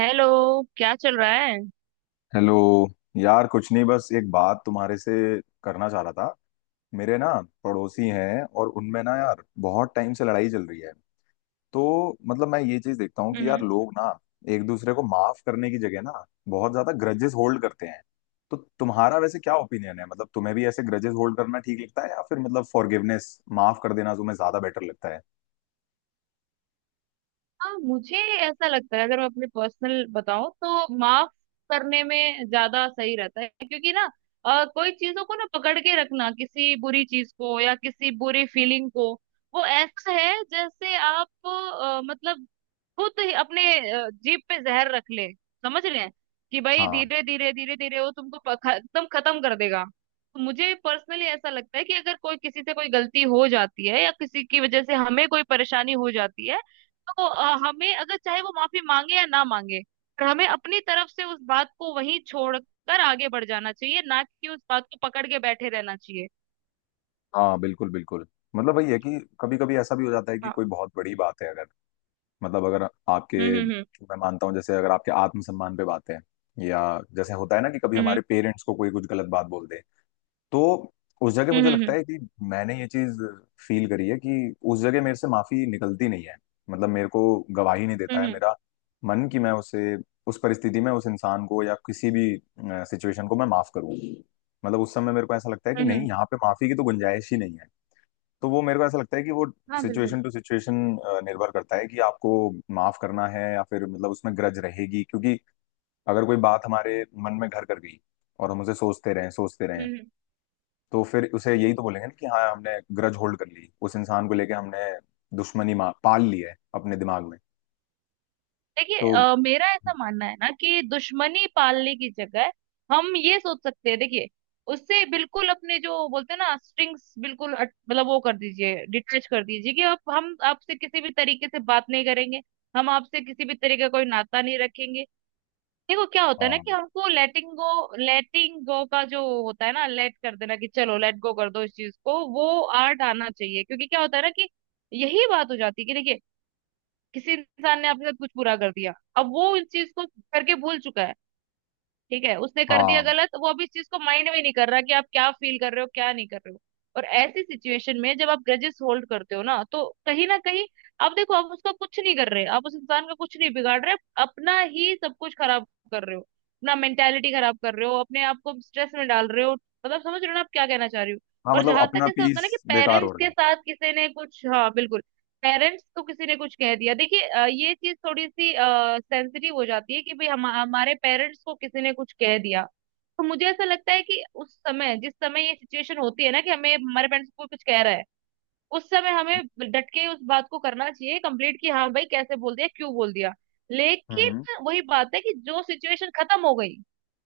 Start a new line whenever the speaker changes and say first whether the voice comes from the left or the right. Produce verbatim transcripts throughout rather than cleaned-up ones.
right: Hello. क्या चल रहा है?
left: हेलो। यार कुछ नहीं, बस एक बात तुम्हारे से करना चाह रहा था। मेरे ना पड़ोसी हैं, और उनमें ना यार बहुत टाइम से लड़ाई चल रही है। तो मतलब मैं ये चीज देखता हूँ कि यार
right: हम्म।
left: लोग ना एक दूसरे को माफ करने की जगह ना बहुत ज्यादा ग्रजेस होल्ड करते हैं। तो तुम्हारा वैसे क्या ओपिनियन है, मतलब तुम्हें भी ऐसे ग्रजेस होल्ड करना ठीक लगता है या फिर मतलब फॉरगिवनेस, माफ कर देना तुम्हें ज्यादा बेटर लगता है।
right: हाँ, मुझे ऐसा लगता है, अगर मैं अपने पर्सनल बताऊं तो माफ करने में ज्यादा सही रहता है, क्योंकि ना अ, कोई चीजों को ना पकड़ के रखना किसी बुरी चीज को या किसी बुरी फीलिंग को, वो ऐसा है जैसे आप अ, मतलब खुद ही अपने अ, जीभ पे जहर रख ले, समझ रहे हैं कि भाई
left: हाँ,
right: धीरे धीरे धीरे धीरे वो तुमको प- ख- एकदम खत्म कर देगा। तो मुझे पर्सनली ऐसा लगता है कि अगर कोई किसी से कोई गलती हो जाती है या किसी की वजह से हमें कोई परेशानी हो जाती है, तो अ, हमें, अगर चाहे वो माफी मांगे या ना मांगे, पर हमें अपनी तरफ से उस बात को वहीं छोड़कर आगे बढ़ जाना चाहिए, ना कि उस बात को पकड़ के बैठे रहना चाहिए।
left: हाँ बिल्कुल बिल्कुल। मतलब वही है कि कभी कभी ऐसा भी हो जाता है कि
right: हाँ।
left: कोई बहुत बड़ी बात है। अगर मतलब अगर
right: हम्म।
left: आपके,
right: हम्म।
left: मैं मानता हूँ जैसे अगर आपके आत्मसम्मान पे बात है, या जैसे होता है ना कि कभी
right: हम्म।
left: हमारे पेरेंट्स को कोई कुछ गलत बात बोल दे, तो उस जगह
right: हम्म।
left: मुझे लगता
right: हम्म।
left: है कि मैंने ये चीज फील करी है कि उस जगह मेरे से माफी निकलती नहीं है। मतलब मेरे को गवाही नहीं देता
right: हम्म।
left: है
right: हम्म। हम्म।
left: मेरा मन कि मैं उसे उस परिस्थिति में उस इंसान को या किसी भी सिचुएशन को मैं माफ करूं। मतलब उस समय मेरे को ऐसा लगता है कि
right: हम्म, हम्म,
left: नहीं, यहाँ पे माफी की तो गुंजाइश ही नहीं है। तो वो मेरे को ऐसा लगता है कि वो
right: हाँ, बिल्कुल।
left: सिचुएशन टू सिचुएशन निर्भर करता है कि आपको माफ करना है या फिर मतलब उसमें ग्रज रहेगी। क्योंकि अगर कोई बात हमारे मन में घर कर गई और हम उसे सोचते रहें सोचते रहें
right: हम्म। हम्म।
left: तो फिर उसे यही तो बोलेंगे ना कि हाँ, हमने ग्रज होल्ड कर ली उस इंसान को लेके, हमने दुश्मनी मा- पाल ली है अपने दिमाग में।
right: देखिए,
left: तो
right: अ, मेरा ऐसा मानना है ना, कि दुश्मनी पालने की जगह हम ये सोच सकते हैं। देखिए, उससे बिल्कुल अपने, जो बोलते हैं ना, स्ट्रिंग्स बिल्कुल अट- मतलब वो कर दीजिए, डिटैच कर दीजिए, कि अब हम आपसे किसी भी तरीके से बात नहीं करेंगे, हम आपसे किसी भी तरीके का कोई नाता नहीं रखेंगे। देखो क्या होता है ना,
left: हाँ,
right: कि हमको लेटिंग गो, लेटिंग गो का जो होता है ना, लेट कर देना कि चलो लेट गो कर दो इस चीज को, वो आर्ट आना चाहिए। क्योंकि क्या होता है ना कि यही बात हो जाती है, कि देखिए, किसी इंसान ने आपके साथ कुछ बुरा कर दिया, अब वो इस चीज को करके भूल चुका है। ठीक है, उसने कर दिया
left: हाँ
right: गलत, वो अब इस चीज को माइंड में नहीं कर रहा कि आप क्या फील कर रहे हो, क्या नहीं कर रहे हो। और ऐसी सिचुएशन में जब आप ग्रजेस होल्ड करते हो ना, तो कहीं ना कहीं आप, देखो, आप उसका कुछ नहीं कर रहे, आप उस इंसान का कुछ नहीं बिगाड़ रहे, आप अपना ही सब कुछ खराब कर रहे हो, अपना मेंटेलिटी खराब कर रहे हो, अपने आप को स्ट्रेस में डाल रहे हो। मतलब समझ रहे हो ना आप क्या कहना चाह रही हो।
left: हाँ।
right: और
left: मतलब
right: जहां तक
left: अपना
right: ऐसा होता है
left: पीस
right: ना कि
left: बेकार हो
right: पेरेंट्स
left: रहा है।
right: के साथ किसी ने कुछ, हाँ बिल्कुल, पेरेंट्स को किसी ने कुछ कह दिया, देखिए अ, ये चीज थोड़ी सी सेंसिटिव हो जाती है कि भाई हम, हमारे पेरेंट्स को किसी ने कुछ कह दिया, तो मुझे ऐसा लगता है कि उस समय, जिस समय ये सिचुएशन होती है ना कि हमें, हमारे पेरेंट्स को कुछ कह रहा है, उस समय हमें डट के उस बात को करना चाहिए कंप्लीट, कि हाँ भाई कैसे बोल दिया, क्यों बोल दिया।
left: हम्म।
right: लेकिन वही बात है कि जो सिचुएशन खत्म हो गई,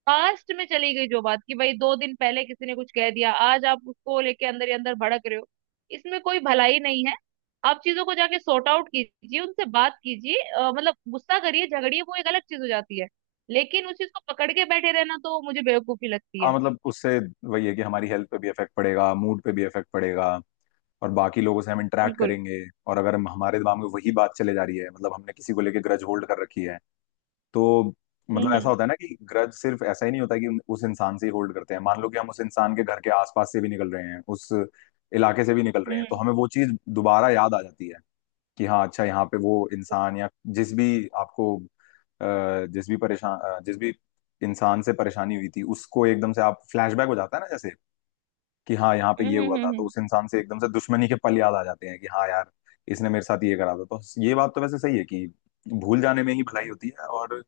right: पास्ट में चली गई, जो बात कि भाई दो दिन पहले किसी ने कुछ कह दिया, आज आप उसको लेके अंदर ही अंदर भड़क रहे हो, इसमें कोई भलाई नहीं है। आप चीजों को जाके सॉर्ट आउट कीजिए, उनसे बात कीजिए, अ, मतलब गुस्सा करिए, झगड़िए, वो एक अलग चीज हो जाती है। लेकिन उस चीज को पकड़ के बैठे रहना तो मुझे बेवकूफी लगती
left: हाँ
right: है।
left: मतलब उससे वही है कि हमारी हेल्थ पे भी इफेक्ट पड़ेगा, मूड पे भी इफेक्ट पड़ेगा और बाकी लोगों से हम इंटरेक्ट
right: बिल्कुल।
left: करेंगे। और अगर हम हमारे दिमाग में वही बात चले जा रही है मतलब हमने किसी को लेके ग्रज होल्ड कर रखी है, तो मतलब ऐसा
right: हम्म।
left: होता है ना कि ग्रज सिर्फ ऐसा ही नहीं होता कि उन- उस इंसान से ही होल्ड करते हैं। मान लो कि हम उस इंसान के घर के आसपास से भी निकल रहे हैं, उस इलाके से भी निकल रहे
right: हम्म।
left: हैं, तो
right: हम्म।
left: हमें वो चीज दोबारा याद आ जाती है कि हाँ अच्छा, यहाँ पे वो इंसान, या जिस भी आपको अ, जिस भी परेशान अ, जिस भी इंसान से परेशानी हुई थी उसको एकदम से आप फ्लैशबैक हो जाता है ना, जैसे कि हाँ यहाँ पे
right: हम्म।
left: ये हुआ
right: हम्म।
left: था।
right: हम्म,
left: तो
right: हम्म।
left: उस इंसान से एकदम से दुश्मनी के पल याद आ जाते हैं कि हाँ यार, इसने मेरे साथ ये करा था। तो ये बात तो वैसे सही है कि भूल जाने में ही भलाई होती है और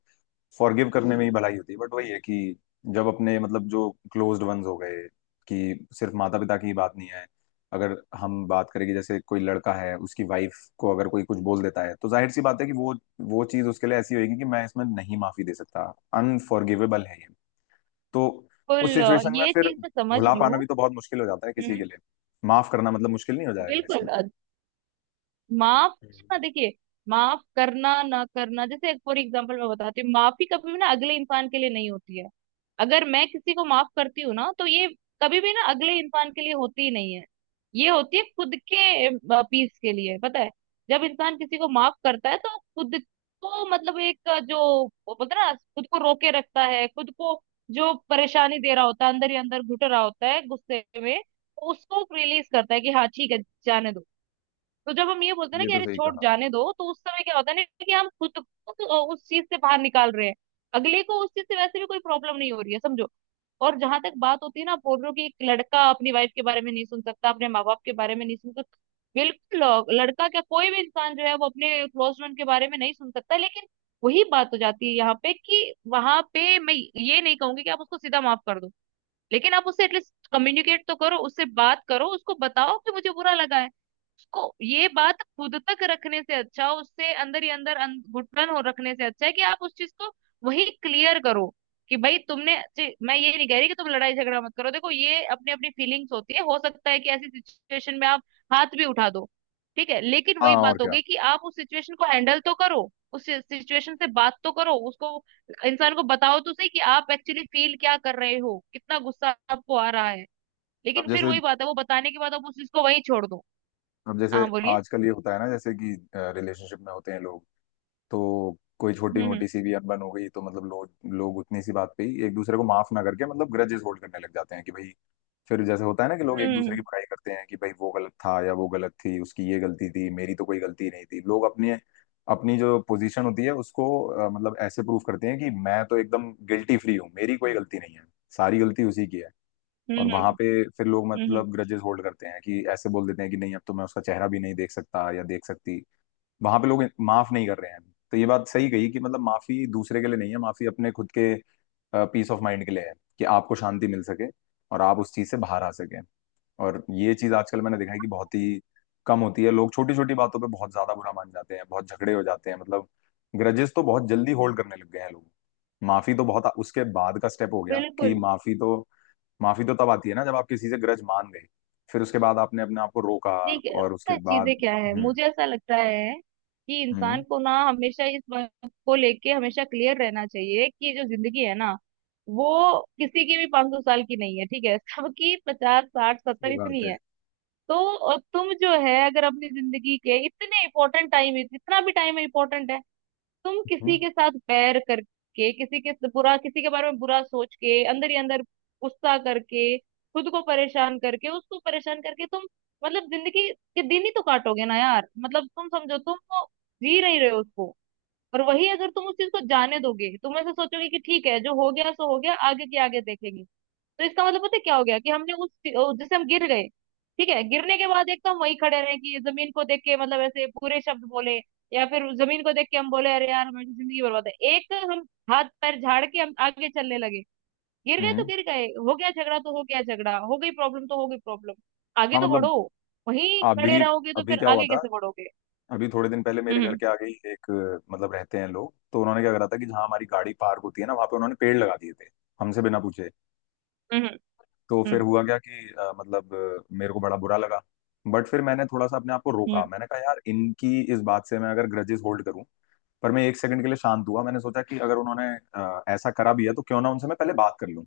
left: फॉरगिव करने में ही भलाई होती है। बट वही है कि जब अपने, मतलब जो क्लोज्ड वंस हो गए, कि सिर्फ माता पिता की ही बात नहीं है, अगर हम बात करें कि जैसे कोई लड़का है, उसकी वाइफ को अगर कोई कुछ बोल देता है, तो जाहिर सी बात है कि वो वो चीज उसके लिए ऐसी होगी कि मैं इसमें नहीं माफी दे सकता, अनफॉरगिवेबल है ये। तो उस
right: बिल्कुल, अ,
left: सिचुएशन में
right: ये
left: फिर
right: चीज मैं समझ
left: भुला
right: रही
left: पाना
right: हूँ।
left: भी तो बहुत मुश्किल हो जाता है किसी के
right: हम्म।
left: लिए। माफ करना मतलब मुश्किल नहीं हो जाएगा
right: बिल्कुल,
left: इसमें।
right: अ, माफ
left: हम्म।
right: करना, देखिए, माफ करना ना करना, जैसे फॉर एग्जांपल मैं बताती हूँ, माफी कभी भी ना अगले इंसान के लिए नहीं होती है। अगर मैं किसी को माफ करती हूँ ना, तो ये कभी भी ना अगले इंसान के लिए होती ही नहीं है। ये होती है खुद के पीस के लिए, पता है? जब इंसान किसी को माफ करता है तो वो खुद को, मतलब एक अ, जो वो बोलते हैं ना, खुद को रोके रखता है, खुद को, जो परेशानी दे रहा होता है, अंदर ही अंदर घुट रहा होता है गुस्से में, तो उसको रिलीज करता है कि हाँ ठीक है, जाने दो। तो जब हम ये बोलते हैं ना
left: ये
right: कि
left: तो
right: अरे
left: सही
right: छोड़,
left: कहा।
right: जाने दो, तो उस समय क्या होता है ना, कि हम खुद को उस चीज से बाहर निकाल रहे हैं। अगले को उस चीज से वैसे भी कोई प्रॉब्लम नहीं हो रही है, समझो। और जहां तक बात होती है ना, आप बोल रहे हो कि एक लड़का अपनी वाइफ के बारे में नहीं सुन सकता, अपने माँ बाप के बारे में नहीं सुन सकता। बिल्कुल, अ, लड़का क्या, कोई भी इंसान जो है वो अपने क्लोज फ्रेंड के बारे में नहीं सुन सकता। लेकिन वही बात हो जाती है यहाँ पे कि वहां पे मैं ये नहीं कहूंगी कि आप उसको सीधा माफ कर दो। लेकिन आप उससे एटलीस्ट कम्युनिकेट तो करो, उससे बात करो, उसको बताओ कि मुझे बुरा लगा है। उसको ये बात खुद तक रखने से अच्छा, उससे अंदर ही अंदर अन- घुटन हो रखने से, अच्छा है कि आप उस चीज को वही क्लियर करो, कि भाई तुमने जे- मैं ये नहीं कह रही कि तुम लड़ाई झगड़ा मत करो। देखो ये अपनी अपनी फीलिंग्स होती है, हो सकता है कि ऐसी सिचुएशन में आप हाथ भी उठा दो, ठीक है, लेकिन
left: हाँ,
right: वही
left: और
right: बात हो
left: क्या।
right: गई कि आप उस सिचुएशन को हैंडल तो करो, उस सिचुएशन से बात तो करो उसको, इंसान को बताओ तो सही कि आप एक्चुअली फील क्या कर रहे हो, कितना गुस्सा आपको आ रहा है।
left: अब
right: लेकिन फिर
left: जैसे
right: वही बात है, वो बताने के बाद आप उस चीज को वहीं छोड़ दो।
left: अब जैसे
right: हाँ बोलिए।
left: आजकल ये होता है ना जैसे कि रिलेशनशिप में होते हैं लोग, तो कोई छोटी
right: हम्म।
left: मोटी सी भी अनबन हो गई तो मतलब लोग लोग उतनी सी बात पे ही एक दूसरे को माफ ना करके मतलब ग्रजेस होल्ड करने लग जाते हैं कि भाई, फिर जैसे होता है ना कि लोग एक दूसरे
right: हम्म।
left: की बुराई करते हैं कि भाई वो गलत था या वो गलत थी, उसकी ये गलती थी, मेरी तो कोई गलती नहीं थी। लोग अपने, अपनी जो पोजीशन होती है उसको अ, मतलब ऐसे प्रूव करते हैं कि मैं तो एकदम गिल्टी फ्री हूँ, मेरी कोई गलती नहीं है, सारी गलती उसी की है। और
right: हम्म।
left: वहां
right: हम्म।
left: पे फिर लोग
right: हम्म।
left: मतलब ग्रजेस होल्ड करते हैं कि ऐसे बोल देते हैं कि नहीं, अब तो मैं उसका चेहरा भी नहीं देख सकता या देख सकती। वहां पे लोग माफ नहीं कर रहे हैं। तो ये बात सही कही कि मतलब माफी दूसरे के लिए नहीं है, माफी अपने खुद के पीस ऑफ माइंड के लिए है, कि आपको शांति मिल सके और आप उस चीज से बाहर आ सके। और ये चीज आजकल मैंने देखा है कि बहुत ही कम होती है। लोग छोटी छोटी बातों पे बहुत ज्यादा बुरा मान जाते हैं, बहुत झगड़े हो जाते हैं, मतलब ग्रजेस तो बहुत जल्दी होल्ड करने लग गए हैं लोग। माफी तो बहुत उसके बाद का स्टेप हो गया कि
right: बिल्कुल।
left: माफी तो माफी तो तब आती है ना जब आप किसी से ग्रज मान गए, फिर उसके बाद आपने अपने आप को रोका
right: ठीक है,
left: और
right: पता
left: उसके
right: है
left: बाद।
right: चीजें क्या है,
left: हम्म।
right: मुझे ऐसा लगता है कि इंसान
left: हम्म,
right: को ना हमेशा इस बात को लेके हमेशा क्लियर रहना चाहिए कि जो जिंदगी है ना, वो किसी की भी पांच सौ साल की नहीं है, ठीक है, सबकी पचास, साठ,
left: ये
right: सत्तर
left: बात
right: इतनी
left: है।
right: है। तो अ, तुम जो है, अगर अपनी जिंदगी के इतने इम्पोर्टेंट टाइम, इतना भी टाइम इम्पोर्टेंट है, तुम
left: हम्म,
right: किसी के साथ बैर करके, किसी के बुरा, किसी के बारे में बुरा सोच के, अंदर ही अंदर गुस्सा करके, खुद को परेशान करके, उसको परेशान करके, तुम मतलब जिंदगी के दिन ही तो काटोगे ना यार। मतलब तुम समझो, तुम वो जी नहीं रहे हो उसको। और वही अगर तुम उस चीज को जाने दोगे, तुम ऐसे सोचोगे कि ठीक है जो हो गया सो हो गया, आगे के आगे देखेंगे, तो इसका मतलब पता है क्या हो गया कि हमने उस, जैसे हम गिर गए, ठीक है, गिरने के बाद एक तो हम वहीं खड़े रहे कि जमीन को देख के मतलब ऐसे पूरे शब्द बोले, या फिर जमीन को देख के हम बोले अरे यार हमारी तो जिंदगी बर्बाद है, एक हम हाथ पैर झाड़ के हम आगे चलने लगे। गिर गए तो
left: हम्म।
right: गिर गए, हो गया झगड़ा तो हो गया झगड़ा, हो गई प्रॉब्लम तो हो गई प्रॉब्लम, आगे
left: हाँ
right: तो
left: मतलब,
right: बढ़ो। वहीं खड़े
left: अभी
right: रहोगे तो
left: अभी
right: फिर
left: क्या हुआ
right: आगे
left: था,
right: कैसे बढ़ोगे?
left: अभी थोड़े दिन पहले मेरे घर
right: हम्म।
left: के आगे ही एक, अ, मतलब रहते हैं लोग, तो उन्होंने क्या करा था कि जहाँ हमारी गाड़ी पार्क होती है ना वहां पे उन्होंने पेड़ लगा दिए थे हमसे बिना पूछे।
right: हम्म। हम्म।
left: तो फिर हुआ क्या कि अ, मतलब अ, मेरे को बड़ा बुरा लगा। बट फिर मैंने थोड़ा सा अपने आप को
right: हम्म।
left: रोका,
right: हम्म,
left: मैंने कहा यार, इनकी इस बात से मैं अगर ग्रजेस होल्ड करूं, पर मैं एक सेकंड के लिए शांत हुआ, मैंने सोचा कि अगर उन्होंने अ, ऐसा करा भी है तो क्यों ना उनसे मैं पहले बात कर लूं,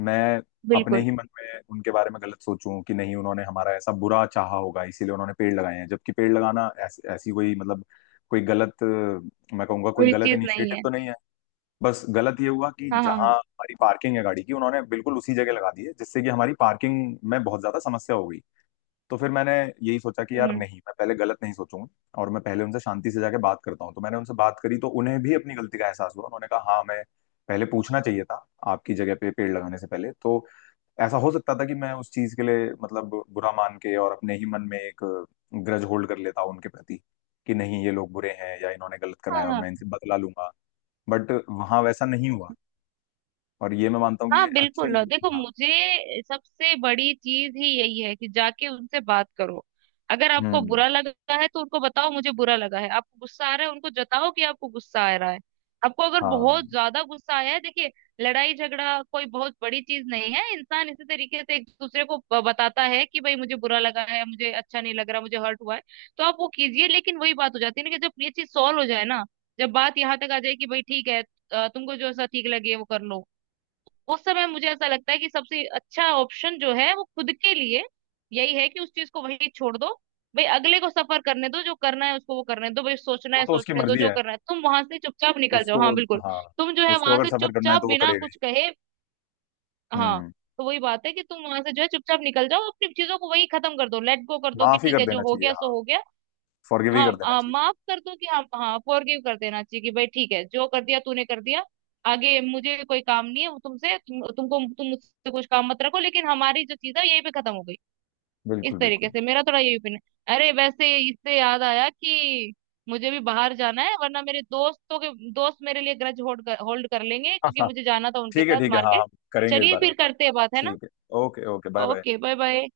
left: मैं अपने
right: बिल्कुल,
left: ही मन में उनके बारे में गलत सोचूं कि नहीं, उन्होंने हमारा ऐसा बुरा चाहा होगा इसीलिए उन्होंने पेड़ लगाए हैं, जबकि पेड़ लगाना ऐस, ऐसी कोई मतलब कोई गलत, अ, मैं कहूंगा कोई
right: बुरी
left: गलत
right: चीज नहीं
left: इनिशिएटिव
right: है।
left: तो नहीं है। बस गलत ये हुआ कि
right: हाँ हाँ
left: जहां
right: हाँ।
left: हमारी पार्किंग है गाड़ी की, उन्होंने बिल्कुल उसी जगह लगा दी है जिससे कि हमारी पार्किंग में बहुत ज्यादा समस्या हो गई। तो फिर मैंने यही सोचा कि यार
right: हम्म।
left: नहीं, मैं पहले गलत नहीं सोचूंगा और मैं पहले उनसे शांति से जाके बात करता हूँ। तो मैंने उनसे बात करी तो उन्हें भी अपनी गलती का एहसास हुआ, उन्होंने कहा हाँ, मैं पहले पूछना चाहिए था आपकी जगह पे पेड़ लगाने से पहले। तो ऐसा हो सकता था कि मैं उस चीज के लिए मतलब बुरा मान के और अपने ही मन में एक ग्रज होल्ड कर लेता उनके प्रति कि नहीं, ये लोग बुरे हैं या इन्होंने गलत करा
right: हाँ
left: है और
right: हाँ
left: मैं इनसे बदला लूंगा। बट वहां वैसा नहीं हुआ, और ये मैं मानता हूँ कि ये
right: हाँ,
left: अच्छा ही
right: बिल्कुल। और देखो,
left: हुआ। हाँ।
right: मुझे सबसे बड़ी चीज ही यही है कि जाके उनसे बात करो। अगर आपको
left: हम्म।
right: बुरा लगा है तो उनको बताओ मुझे बुरा लगा है, आपको गुस्सा आ रहा है, उनको जताओ कि आपको गुस्सा आ रहा है। आपको अगर
left: हाँ,
right: बहुत ज्यादा गुस्सा आया है, देखिए, लड़ाई झगड़ा कोई बहुत बड़ी चीज नहीं है, इंसान इसी तरीके से एक दूसरे को ब- बताता है कि भाई मुझे बुरा लगा है, मुझे अच्छा नहीं लग रहा, मुझे हर्ट हुआ है। तो आप वो कीजिए, लेकिन वही बात हो जाती है ना कि जब ये चीज सॉल्व हो जाए ना, जब बात यहाँ तक आ जाए कि भाई ठीक है, अ, तुमको जो ऐसा ठीक लगे वो कर लो, उस समय मुझे ऐसा लगता है कि सबसे अच्छा ऑप्शन जो है वो खुद के लिए यही है कि उस चीज को वही छोड़ दो। भाई अगले को सफर करने दो, जो करना है उसको वो करने दो, भाई सोचना
left: वो
right: है
left: तो उसकी
right: सोचने दो,
left: मर्जी
right: जो
left: है।
right: करना है, तुम वहां से चुपचाप निकल जाओ।
left: उसको,
right: हाँ बिल्कुल,
left: हाँ,
right: तुम जो है
left: उसको
right: वहां
left: अगर
right: से
left: सफर करना है
right: चुपचाप
left: तो वो
right: बिना
left: करेगा ही।
right: कुछ कहे, हाँ,
left: हम्म।
right: तो वही बात है कि तुम वहां से जो है चुपचाप निकल जाओ, अपनी चीजों को वही खत्म कर दो, लेट गो कर दो कि
left: माफ ही
right: ठीक
left: कर
right: है जो
left: देना
right: हो
left: चाहिए,
right: गया
left: हाँ,
right: सो हो गया।
left: फॉरगिव ही
right: हाँ
left: कर देना
right: हाँ,
left: चाहिए।
right: माफ कर दो कि हाँ हाँ, फॉरगिव कर देना चाहिए कि भाई ठीक है, जो कर दिया तूने कर दिया, आगे मुझे कोई काम नहीं है वो तुमसे, तुम, तुमको तुम मुझसे कुछ काम मत रखो, लेकिन हमारी जो चीज है यहीं पे खत्म हो गई। इस
left: बिल्कुल
right: तरीके
left: बिल्कुल।
right: से मेरा थोड़ा यही ओपिनियन है। अरे वैसे इससे याद आया कि मुझे भी बाहर जाना है, वरना मेरे दोस्तों के दोस्त मेरे लिए ग्रज होल्ड कर, होल्ड कर लेंगे,
left: हाँ
right: क्योंकि
left: हाँ,
right: मुझे जाना था उनके
left: ठीक है
right: साथ
left: ठीक है, हाँ
right: मार्केट।
left: हम करेंगे इस
right: चलिए
left: बारे में
right: फिर
left: बात।
right: करते हैं बात, है ना।
left: ठीक है, okay okay, bye
right: okay
left: bye.
right: Bye bye.